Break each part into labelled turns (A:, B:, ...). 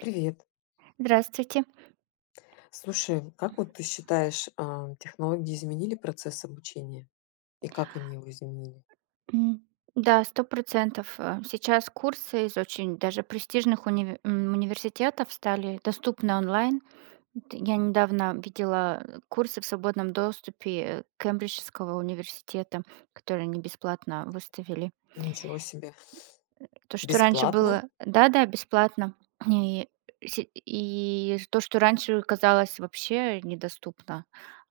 A: Привет.
B: Здравствуйте.
A: Слушай, как вот ты считаешь, технологии изменили процесс обучения? И как они его изменили?
B: М, да, 100. Сейчас курсы из очень даже престижных университетов стали доступны онлайн. Т я недавно видела, курсы в свободном доступе, Кембриджского университета, которые они бесплатно выставили.
A: Ничего себе.
B: То, что раньше
A: Бесплатно?
B: было, да-да, бесплатно. И и то, что раньше казалось вообще недоступно,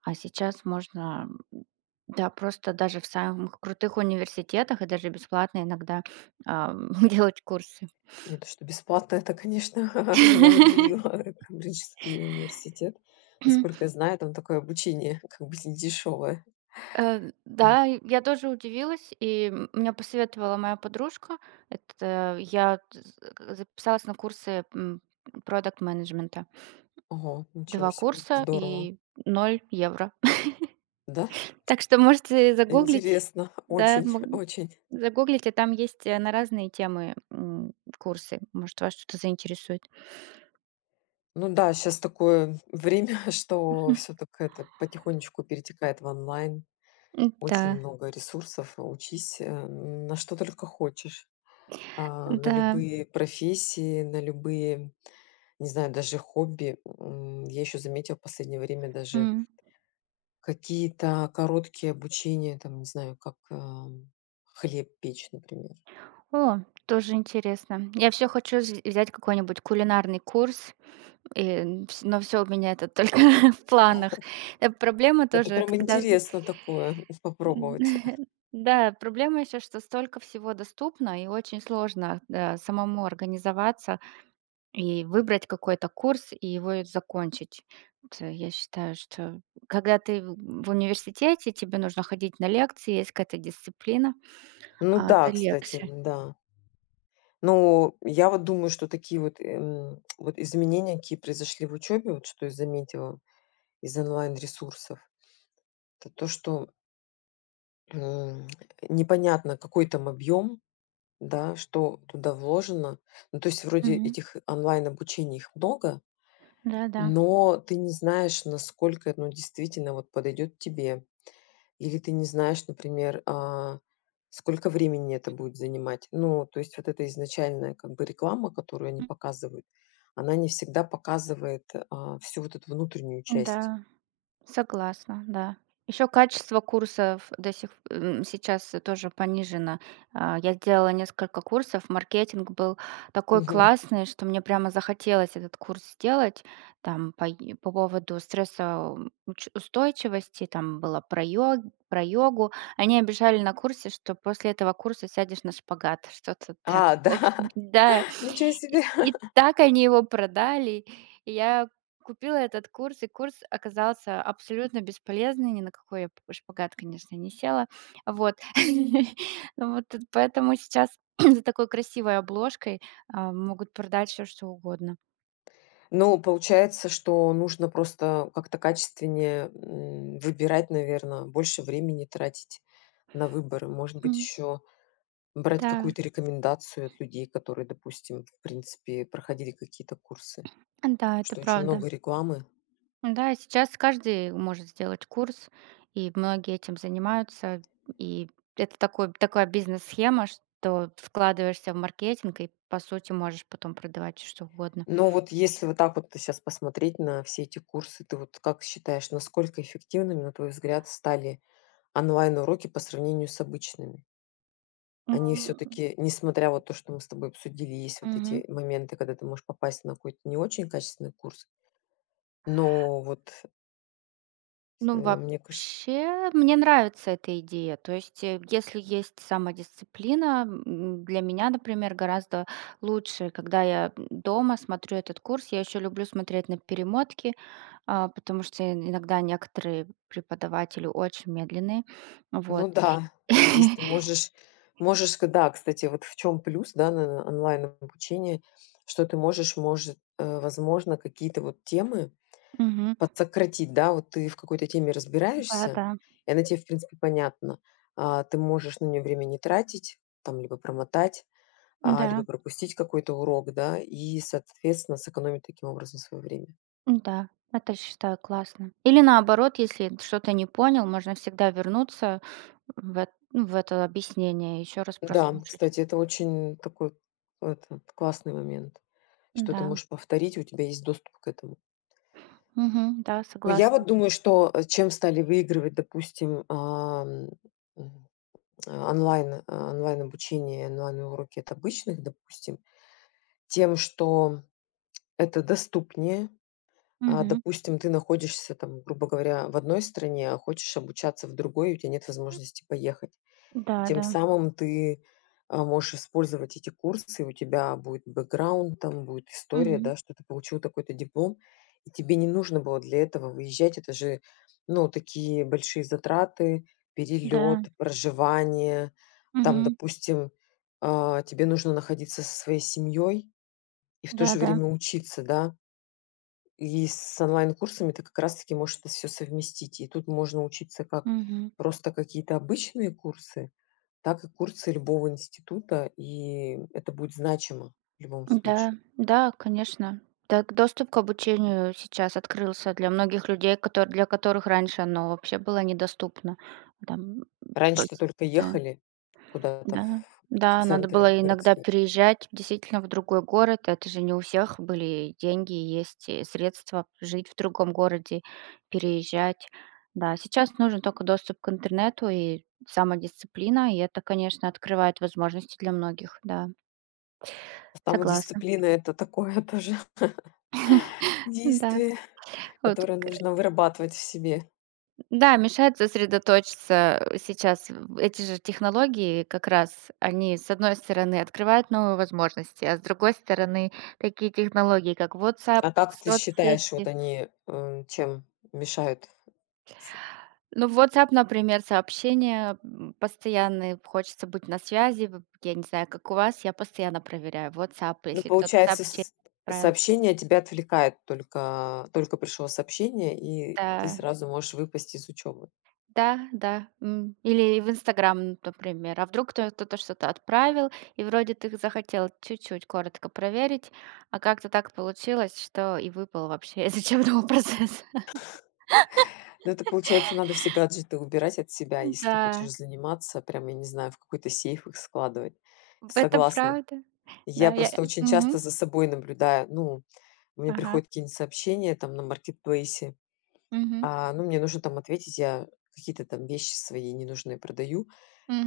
B: а сейчас можно, да, просто даже в самых крутых университетах и даже бесплатно иногда, ам, делать курсы.
A: Не то, что бесплатно, это, конечно, меня удивило. Кембриджский университет. Насколько я знаю, там такое обучение как бы не дешевое.
B: Э,
A: Вот.
B: да, я тоже удивилась, и мне посоветовала моя подружка. Это я т з записалась на курсы, продакт-менеджмента.
A: Ого, ничего
B: Два
A: себе.
B: курса
A: Здорово.
B: и ноль евро.
A: Да?
B: Так что можете загуглить,
A: Интересно.
B: да,
A: Очень, очень.
B: загуглить, а там есть, на разные темы, курсы. Может, вас что-то заинтересует.
A: Ну да, сейчас такое время, что
B: Мгм.
A: все так это потихонечку перетекает в онлайн.
B: М-да,
A: Очень много ресурсов. Учись, на что только хочешь, на
B: да, да.
A: любые профессии, на любые, не знаю, даже хобби. Я еще заметила в последнее время даже
B: М.
A: какие-то короткие обучения, там, не знаю, как, хлеб печь, например.
B: О, тоже интересно. Я все хочу вз взять какой-нибудь кулинарный курс, и, м, вс но все у меня это только в планах. Проблема
A: Это
B: тоже,
A: прям
B: когда ты…
A: интересно такое попробовать.
B: Да, проблема еще, что столько всего доступно и очень сложно, да, самому организоваться. И выбрать какой-то курс и его закончить. Вот, я считаю, что когда ты в университете, тебе нужно ходить на лекции, есть какая-то дисциплина,
A: Ну
B: а
A: да,
B: это
A: кстати,
B: легче.
A: да. Ну, я вот думаю, что такие вот, вот изменения, какие произошли в учебе, вот что я заметила из онлайн-ресурсов. Это то, что, м, непонятно, какой там объем, да, что туда вложено. Ну, то есть вроде
B: Мгм.
A: этих онлайн-обучений их много,
B: Да-да.
A: но ты не знаешь, насколько оно действительно вот подойдет тебе. Или ты не знаешь, например, сколько времени это будет занимать. Ну, то есть вот эта изначальная как бы реклама, которую они показывают, она не всегда показывает, всю вот эту внутреннюю
B: М,
A: часть.
B: да. Согласна, да. Еще качество курсов сейчас тоже понижено. Я сделала несколько курсов, маркетинг был такой
A: Мгм.
B: классный, что мне прямо захотелось этот курс сделать, по поводу стрессоустойчивости, там было про, про йогу. Они обижали на курсе, что после этого курса сядешь на шпагат, что-то так.
A: А,
B: В общем,
A: да,
B: да,
A: ничего себе!
B: и так они его продали. И Я Купила этот курс, и курс оказался абсолютно бесполезный, ни на какой я п шпагат, конечно, не села. Вот. Ну Вот т поэтому сейчас за такой красивой обложкой, могут продать всё, что угодно.
A: Ну, получается, что нужно просто как-то качественнее, выбирать, наверное, больше времени тратить на выборы. Может быть,
B: М,
A: еще брать
B: да,
A: какую-то рекомендацию от людей, которые, допустим, в принципе, проходили какие-то курсы,
B: да, это
A: что очень
B: правда.
A: много рекламы.
B: Да, сейчас каждый может сделать курс, и многие этим занимаются. И это такой такая бизнес-схема, что вкладываешься в маркетинг и, по сути, можешь потом продавать что угодно.
A: Но вот если вот так вот сейчас посмотреть на все эти курсы, ты вот как считаешь, насколько эффективными, на твой взгляд, стали онлайн-уроки по сравнению с обычными? Они все
B: М,
A: таки несмотря вот то, что мы с тобой обсудили, есть вот
B: мгм.
A: эти моменты, когда ты можешь попасть на какой-то не очень качественный курс, но вот,
B: Ну,
A: мне кажется
B: вообще, мне нравится эта идея. То есть, если есть самодисциплина, для меня, например, гораздо лучше, когда я дома смотрю этот курс. Я еще люблю смотреть на перемотки, потому что иногда некоторые преподаватели очень медленные.
A: ну
B: Вот.
A: да, здесь ты можешь можешь к да, кстати, вот в чем плюс, да, на онлайн-обучения, что ты можешь, может, возможно, какие-то вот темы
B: Мгм.
A: подсократить, да. Вот ты в какой-то теме разбираешься,
B: Да-да.
A: и она тебе, в принципе, понятна. Ты можешь на нее время не тратить, там, либо промотать, либо
B: Да.
A: пропустить какой-то урок, да, и, соответственно, сэкономить таким образом свое время.
B: Да, да. Это считаю классно. Или наоборот, если что-то не понял, можно всегда вернуться в это объяснение и еще раз
A: Да,
B: прослушать.
A: кстати, это очень такой этот классный момент, что ты
B: Да.
A: можешь повторить, у тебя есть доступ к этому.
B: Мгм. Да,
A: Ну, я
B: согласна.
A: вот думаю, что чем стали выигрывать, допустим, ам, м, м, а, онлайн, онлайн-обучение, онлайн-уроки от обычных, допустим, тем, что это доступнее.
B: Мгм.
A: Допустим, ты находишься, там, грубо говоря, в одной стране, а хочешь обучаться в другой, и у тебя нет возможности поехать. И
B: Да,
A: тем
B: да.
A: самым ты, можешь использовать эти курсы, у тебя будет бэкграунд, там будет история,
B: Мгм.
A: да, что ты получил такой-то диплом, и тебе не нужно было для этого выезжать. Это же, ну, такие большие затраты:
B: Да.
A: перелет, проживание. Там,
B: Мгм.
A: допустим, тебе нужно находиться со своей семьей и в то же
B: Да-да.
A: время учиться, да. И с онлайн-курсами ты как раз таки можешь это все совместить. И тут можно учиться как
B: Мгм.
A: просто какие-то обычные курсы, так и курсы любого института, и это будет значимо в любом
B: Да,
A: случае.
B: да, конечно. Так доступ к обучению сейчас открылся для многих людей, котор для которых раньше оно вообще было недоступно. Там, м,
A: Раньше-то
B: бысь
A: только
B: да.
A: ехали куда-то в
B: Да, да, надо
A: центры
B: было иногда
A: городские.
B: переезжать действительно в другой город. Это же не у всех были деньги, есть и средства жить в другом городе, переезжать. Да, сейчас нужен только доступ к интернету и самодисциплина, и это, конечно, открывает возможности для многих, да.
A: Там
B: Согласна.
A: дисциплина это такое тоже
B: Да.
A: действие,
B: Вот.
A: которое нужно вырабатывать в себе.
B: Да, мешает сосредоточиться, сейчас в эти же технологии как раз, они, с одной стороны, открывают новые возможности, а с другой стороны, такие технологии, как WhatsApp,
A: А как ты считаешь, вот
B: соцсети.
A: они, чем мешают.
B: Ну, в WhatsApp, например, сообщения, постоянные, хочется быть на связи. В я не знаю, как у вас, я постоянно проверяю WhatsApp,
A: Ну,
B: если кто-то
A: получается,
B: сообщение
A: с
B: отправил.
A: сообщение тебя отвлекает. Только пришло сообщение, и ты
B: Да.
A: сразу можешь выпасть из учебы.
B: Да, да, Или в "Инстаграм", например. А вдруг кто-то что-то отправил, и вроде ты захотел чуть-чуть коротко проверить, а как-то так получилось, что и выпал вообще из учебного процесса.
A: Ну, это, получается, надо все гаджеты убирать от себя, если
B: Да,
A: ты хочешь заниматься. Прям, я не знаю, в какой-то сейф их складывать.
B: это
A: Согласна.
B: правда.
A: Я
B: Да, я…
A: просто очень часто
B: Мгм.
A: за собой наблюдаю. Ну, мне
B: Ага.
A: приходят какие-нибудь сообщения там на маркетплейсе,
B: Мгм.
A: ну, мне нужно там ответить. Я какие-то там вещи свои ненужные продаю.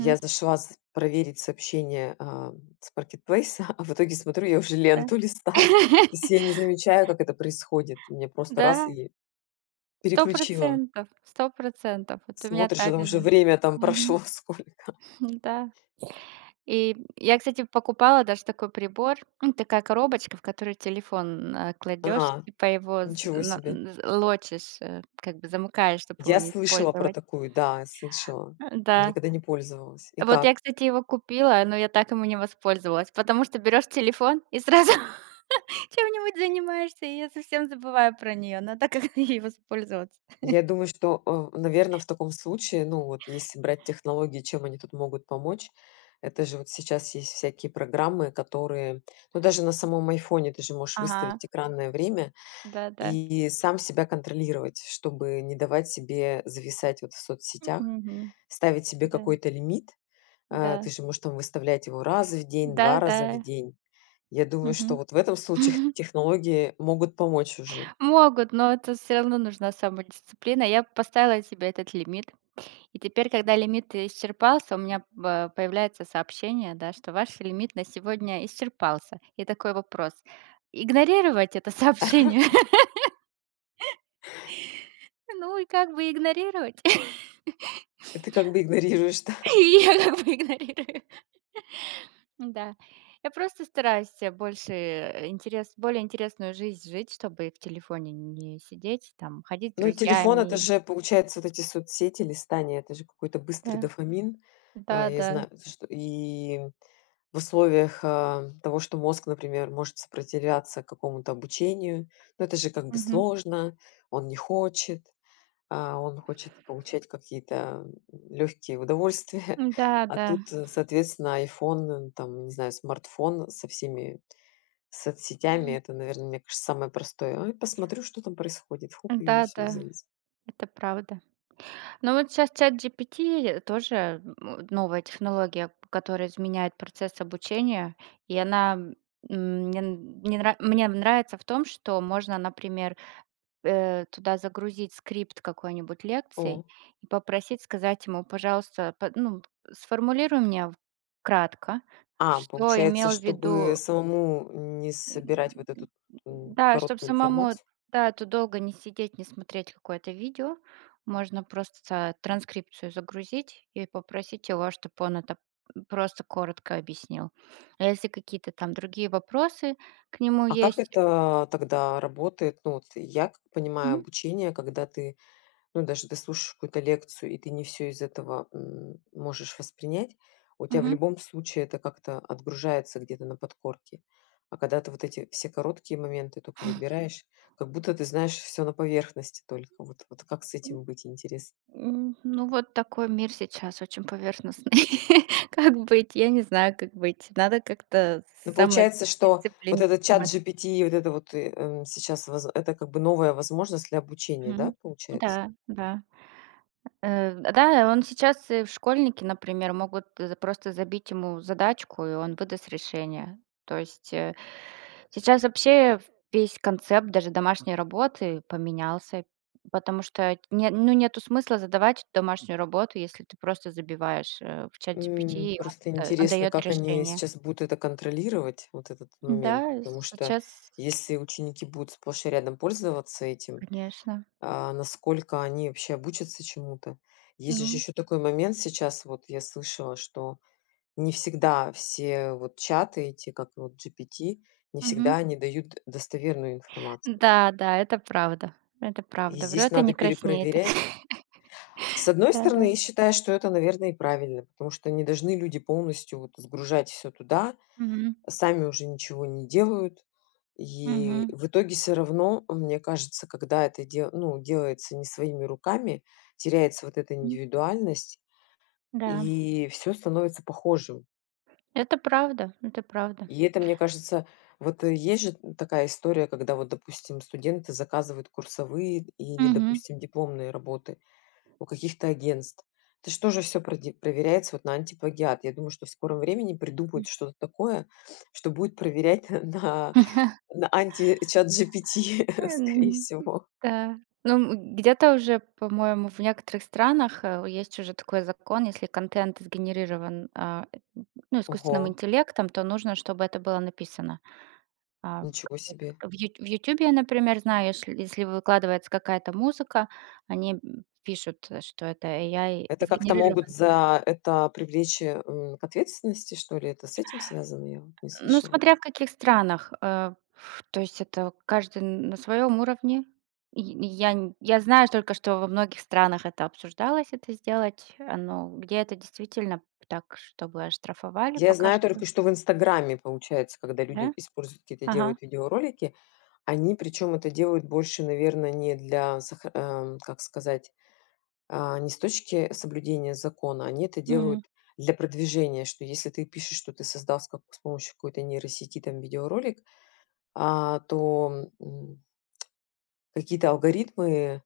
A: Я зашла с проверить сообщение, с маркетплейса, а в итоге смотрю, я уже
B: Да.
A: ленту листаю. То есть я не замечаю, как это происходит. Мне просто
B: Да,
A: раз и
B: сто
A: переключила.
B: процентов, сто процентов. Вот у меня
A: Смотришь, а
B: так
A: там уже
B: же.
A: время там прошло
B: Мгм.
A: сколько.
B: Да. И я, кстати, покупала даже такой прибор, ну, такая коробочка, в которую телефон, кладешь,
A: А,
B: и типа его з
A: ничего
B: на
A: себе.
B: з лочишь, как бы замыкаешь, чтобы его
A: Я
B: не
A: слышала про
B: использовать.
A: такую, да, слышала.
B: Да.
A: Никогда не пользовалась. И
B: Вот я,
A: как?
B: кстати, его купила, но я так ему не воспользовалась, потому что берешь телефон и сразу чем-нибудь занимаешься, и я совсем забываю про нее. Надо как-то ей воспользоваться.
A: Я думаю, что, наверное, в таком случае, ну, вот если брать технологии, чем они тут могут помочь, это же вот сейчас есть всякие программы, которые ну, даже на самом "Айфоне" ты же можешь
B: Ага,
A: выставить экранное время
B: да-да.
A: и сам себя контролировать, чтобы не давать себе зависать вот в соцсетях,
B: Мгм.
A: ставить себе
B: Да,
A: какой-то лимит. Ты
B: да.
A: же можешь там выставлять его раз в день, два
B: Да-да.
A: раза в день. Я думаю, что
B: Мгм.
A: вот в этом случае технологии могут помочь уже.
B: Могут, но это все равно нужна самодисциплина. Я поставила себе этот лимит. И теперь, когда лимит исчерпался, у меня ба появляется сообщение, да, что ваш лимит на сегодня исчерпался. И такой вопрос: игнорировать это сообщение? Ну и как бы игнорировать?
A: И ты как бы игнорируешь, да?
B: И я как бы игнорирую. Да. Я просто стараюсь себе больше, э, интерес более интересную жизнь жить, чтобы в телефоне не сидеть, там, ходить с
A: Ну, телефон — это
B: друзьями.
A: же, получается, вот эти соцсети, листания, это же какой-то быстрый
B: Да,
A: дофамин. Я
B: да-да.
A: знаю, что и в условиях, того, что мозг, например, может сопротивляться какому-то обучению, ну, это же как бы
B: Мгм.
A: сложно, он не хочет, он хочет получать какие-то, легкие удовольствия.
B: Да,
A: А
B: да.
A: тут, соответственно, iPhone, там, не знаю, смартфон со всеми соцсетями — это, наверное, мне кажется, самое простое. Ой, посмотрю, что там происходит. Хуп и все
B: Да-да,
A: завис.
B: это правда. Но вот щас ChatGPT тоже, новая технология, которая изменяет процесс обучения, и она, мне нравится в том, что можно, например, туда загрузить скрипт какой-нибудь лекции
A: О,
B: и попросить сказать ему: "Пожалуйста, сформулируй мне в кратко, что
A: получается,
B: имел в
A: чтобы
B: виду".
A: самому не собирать вот эту,
B: М, да, чтобы
A: короткую
B: самому,
A: информацию.
B: да, тут долго не сидеть, не смотреть какое-то видео, можно просто транскрипцию загрузить и попросить его, чтобы он это просто коротко объяснил. А если какие-то там другие вопросы к нему
A: А как
B: есть…
A: это тогда работает? Ну, вот я как понимаю
B: Мгм,
A: обучение, когда ты, ну, даже ты слушаешь какую-то лекцию, и ты не все из этого, можешь воспринять, у тебя в
B: мгм.
A: любом случае это как-то отгружается где-то на подкорке. А когда ты вот эти все короткие моменты только выбираешь, как будто ты знаешь все на поверхности только. Вот как с этим быть, интересно?
B: Ну, вот такой мир сейчас очень поверхностный. Как быть? Я не знаю, как быть. Надо как-то
A: Ну, получается, что вот
B: самодисциплину.
A: этот ChatGPT и вот это вот, сейчас воз это как бы новая возможность для обучения, да,
B: Мгм.
A: получается?
B: Да, да. Да, он сейчас, школьники, например, могут за просто забить ему задачку, и он выдаст решение. То есть, сейчас вообще весь концепт даже домашней работы поменялся, потому что не ну, нету смысла задавать домашнюю работу, если ты просто забиваешь, в ChatGPT, и
A: Просто
B: он
A: интересно,
B: даёт
A: как они
B: решение.
A: сейчас будут это контролировать, вот этот
B: Да,
A: момент. Потому что
B: сейчас,
A: если ученики будут сплошь и рядом пользоваться этим,
B: конечно,
A: насколько они вообще обучатся чему-то? Есть же
B: ну,
A: еще такой момент сейчас, вот я слышала, что не всегда все вот чаты эти, как вот GPT, не
B: мгм.
A: всегда они дают достоверную информацию.
B: Да, да, это правда, это
A: И
B: правда.
A: здесь
B: Врет и
A: надо
B: не краснеет.
A: перепроверять. С одной стороны,
B: Да-да.
A: я считаю, что это, наверное, и правильно, потому что не должны люди полностью вот сгружать все туда,
B: Мгм.
A: сами уже ничего не делают. И
B: Мгм.
A: в итоге все равно, мне кажется, когда это дел ну, делается не своими руками, теряется вот эта
B: М,
A: индивидуальность,
B: да,
A: и все становится похожим.
B: это правда, это правда.
A: И это, мне кажется, вот есть же такая история, когда вот, допустим, студенты заказывают курсовые или,
B: Мгм.
A: допустим, дипломные работы. У каких-то агентств. Это ж тоже все проверяется вот на антиплагиат. Я думаю, что в скором времени
B: М.
A: придумают что-то такое, что будет проверять на анти-ChatGPT, скорее всего.
B: Да. Ну, где-то уже, по-моему, в некоторых странах, есть уже такой закон, если контент сгенерирован, ну,
A: Ого,
B: искусственным интеллектом, то нужно, чтобы это было написано. А,
A: ничего себе!
B: в "Ютубе", я, например, знаю, если выкладывается какая-то музыка, они, пишут, что это AI
A: Это как-то могут
B: сгенерирован.
A: за это привлечь, к ответственности, что ли? Это с этим связано? Я вот не
B: Ну,
A: слышала.
B: смотря в каких странах, э, ф то есть это каждый на своем уровне. Я знаю только, что во многих странах это обсуждалось, это сделать, но где это действительно так, чтобы оштрафовали,
A: Я
B: пока
A: знаю
B: что,
A: только, что в "Инстаграме" получается, когда
B: да?
A: люди используют какие-то,
B: Ага.
A: делают видеоролики, они причем это делают больше, наверное, не для сохра как сказать. Не с точки соблюдения закона, они это
B: М,
A: делают для продвижения, что если ты пишешь, что ты создал с, как с помощью какой-то нейросети там видеоролик, а, то м, какие-то алгоритмы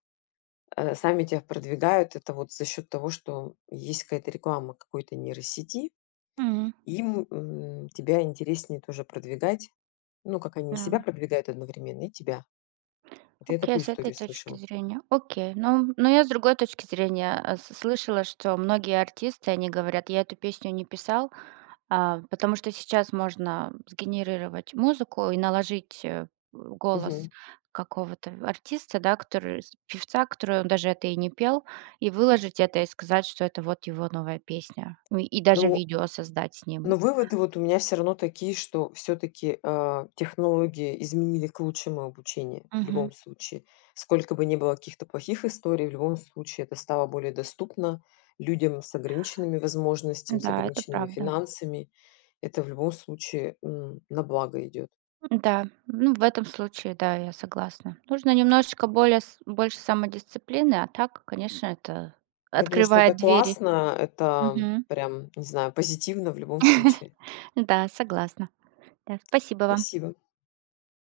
A: сами тебя продвигают. Это вот за счет того, что есть какая-то реклама какой-то нейросети,
B: м.
A: тебя интереснее тоже продвигать. Ну, как они и
B: А.
A: себя продвигают одновременно, и тебя. Вот я
B: Окей,
A: такую
B: с этой
A: историю
B: точки
A: слышала.
B: зрения. Окей. Ну, но я с другой точки зрения слышала, что многие артисты, они говорят, я эту песню не писал, потому что сейчас можно сгенерировать музыку и наложить голос
A: Мгм.
B: какого-то артиста, да, певца, который он даже это и не пел, и выложить это и сказать, что это вот его новая песня. И даже
A: Ну,
B: видео создать с
A: но
B: ним.
A: выводы вот у меня все равно такие, что все таки технологии изменили к лучшему обучение в
B: Мгм.
A: любом случае. Сколько бы ни было каких-то плохих историй, в любом случае это стало более доступно людям с ограниченными возможностями, с
B: Да, это
A: ограниченными
B: правда.
A: финансами. Это в любом случае, на благо идет.
B: Да, ну, в этом случае, да, я согласна. Нужно немножечко более с больше самодисциплины, а так, конечно, это
A: Я думаю, что это
B: открывает двери.
A: классно, это
B: Мгм.
A: прям, не знаю, позитивно в любом случае.
B: Да, согласна. Да, спасибо вам.
A: Спасибо.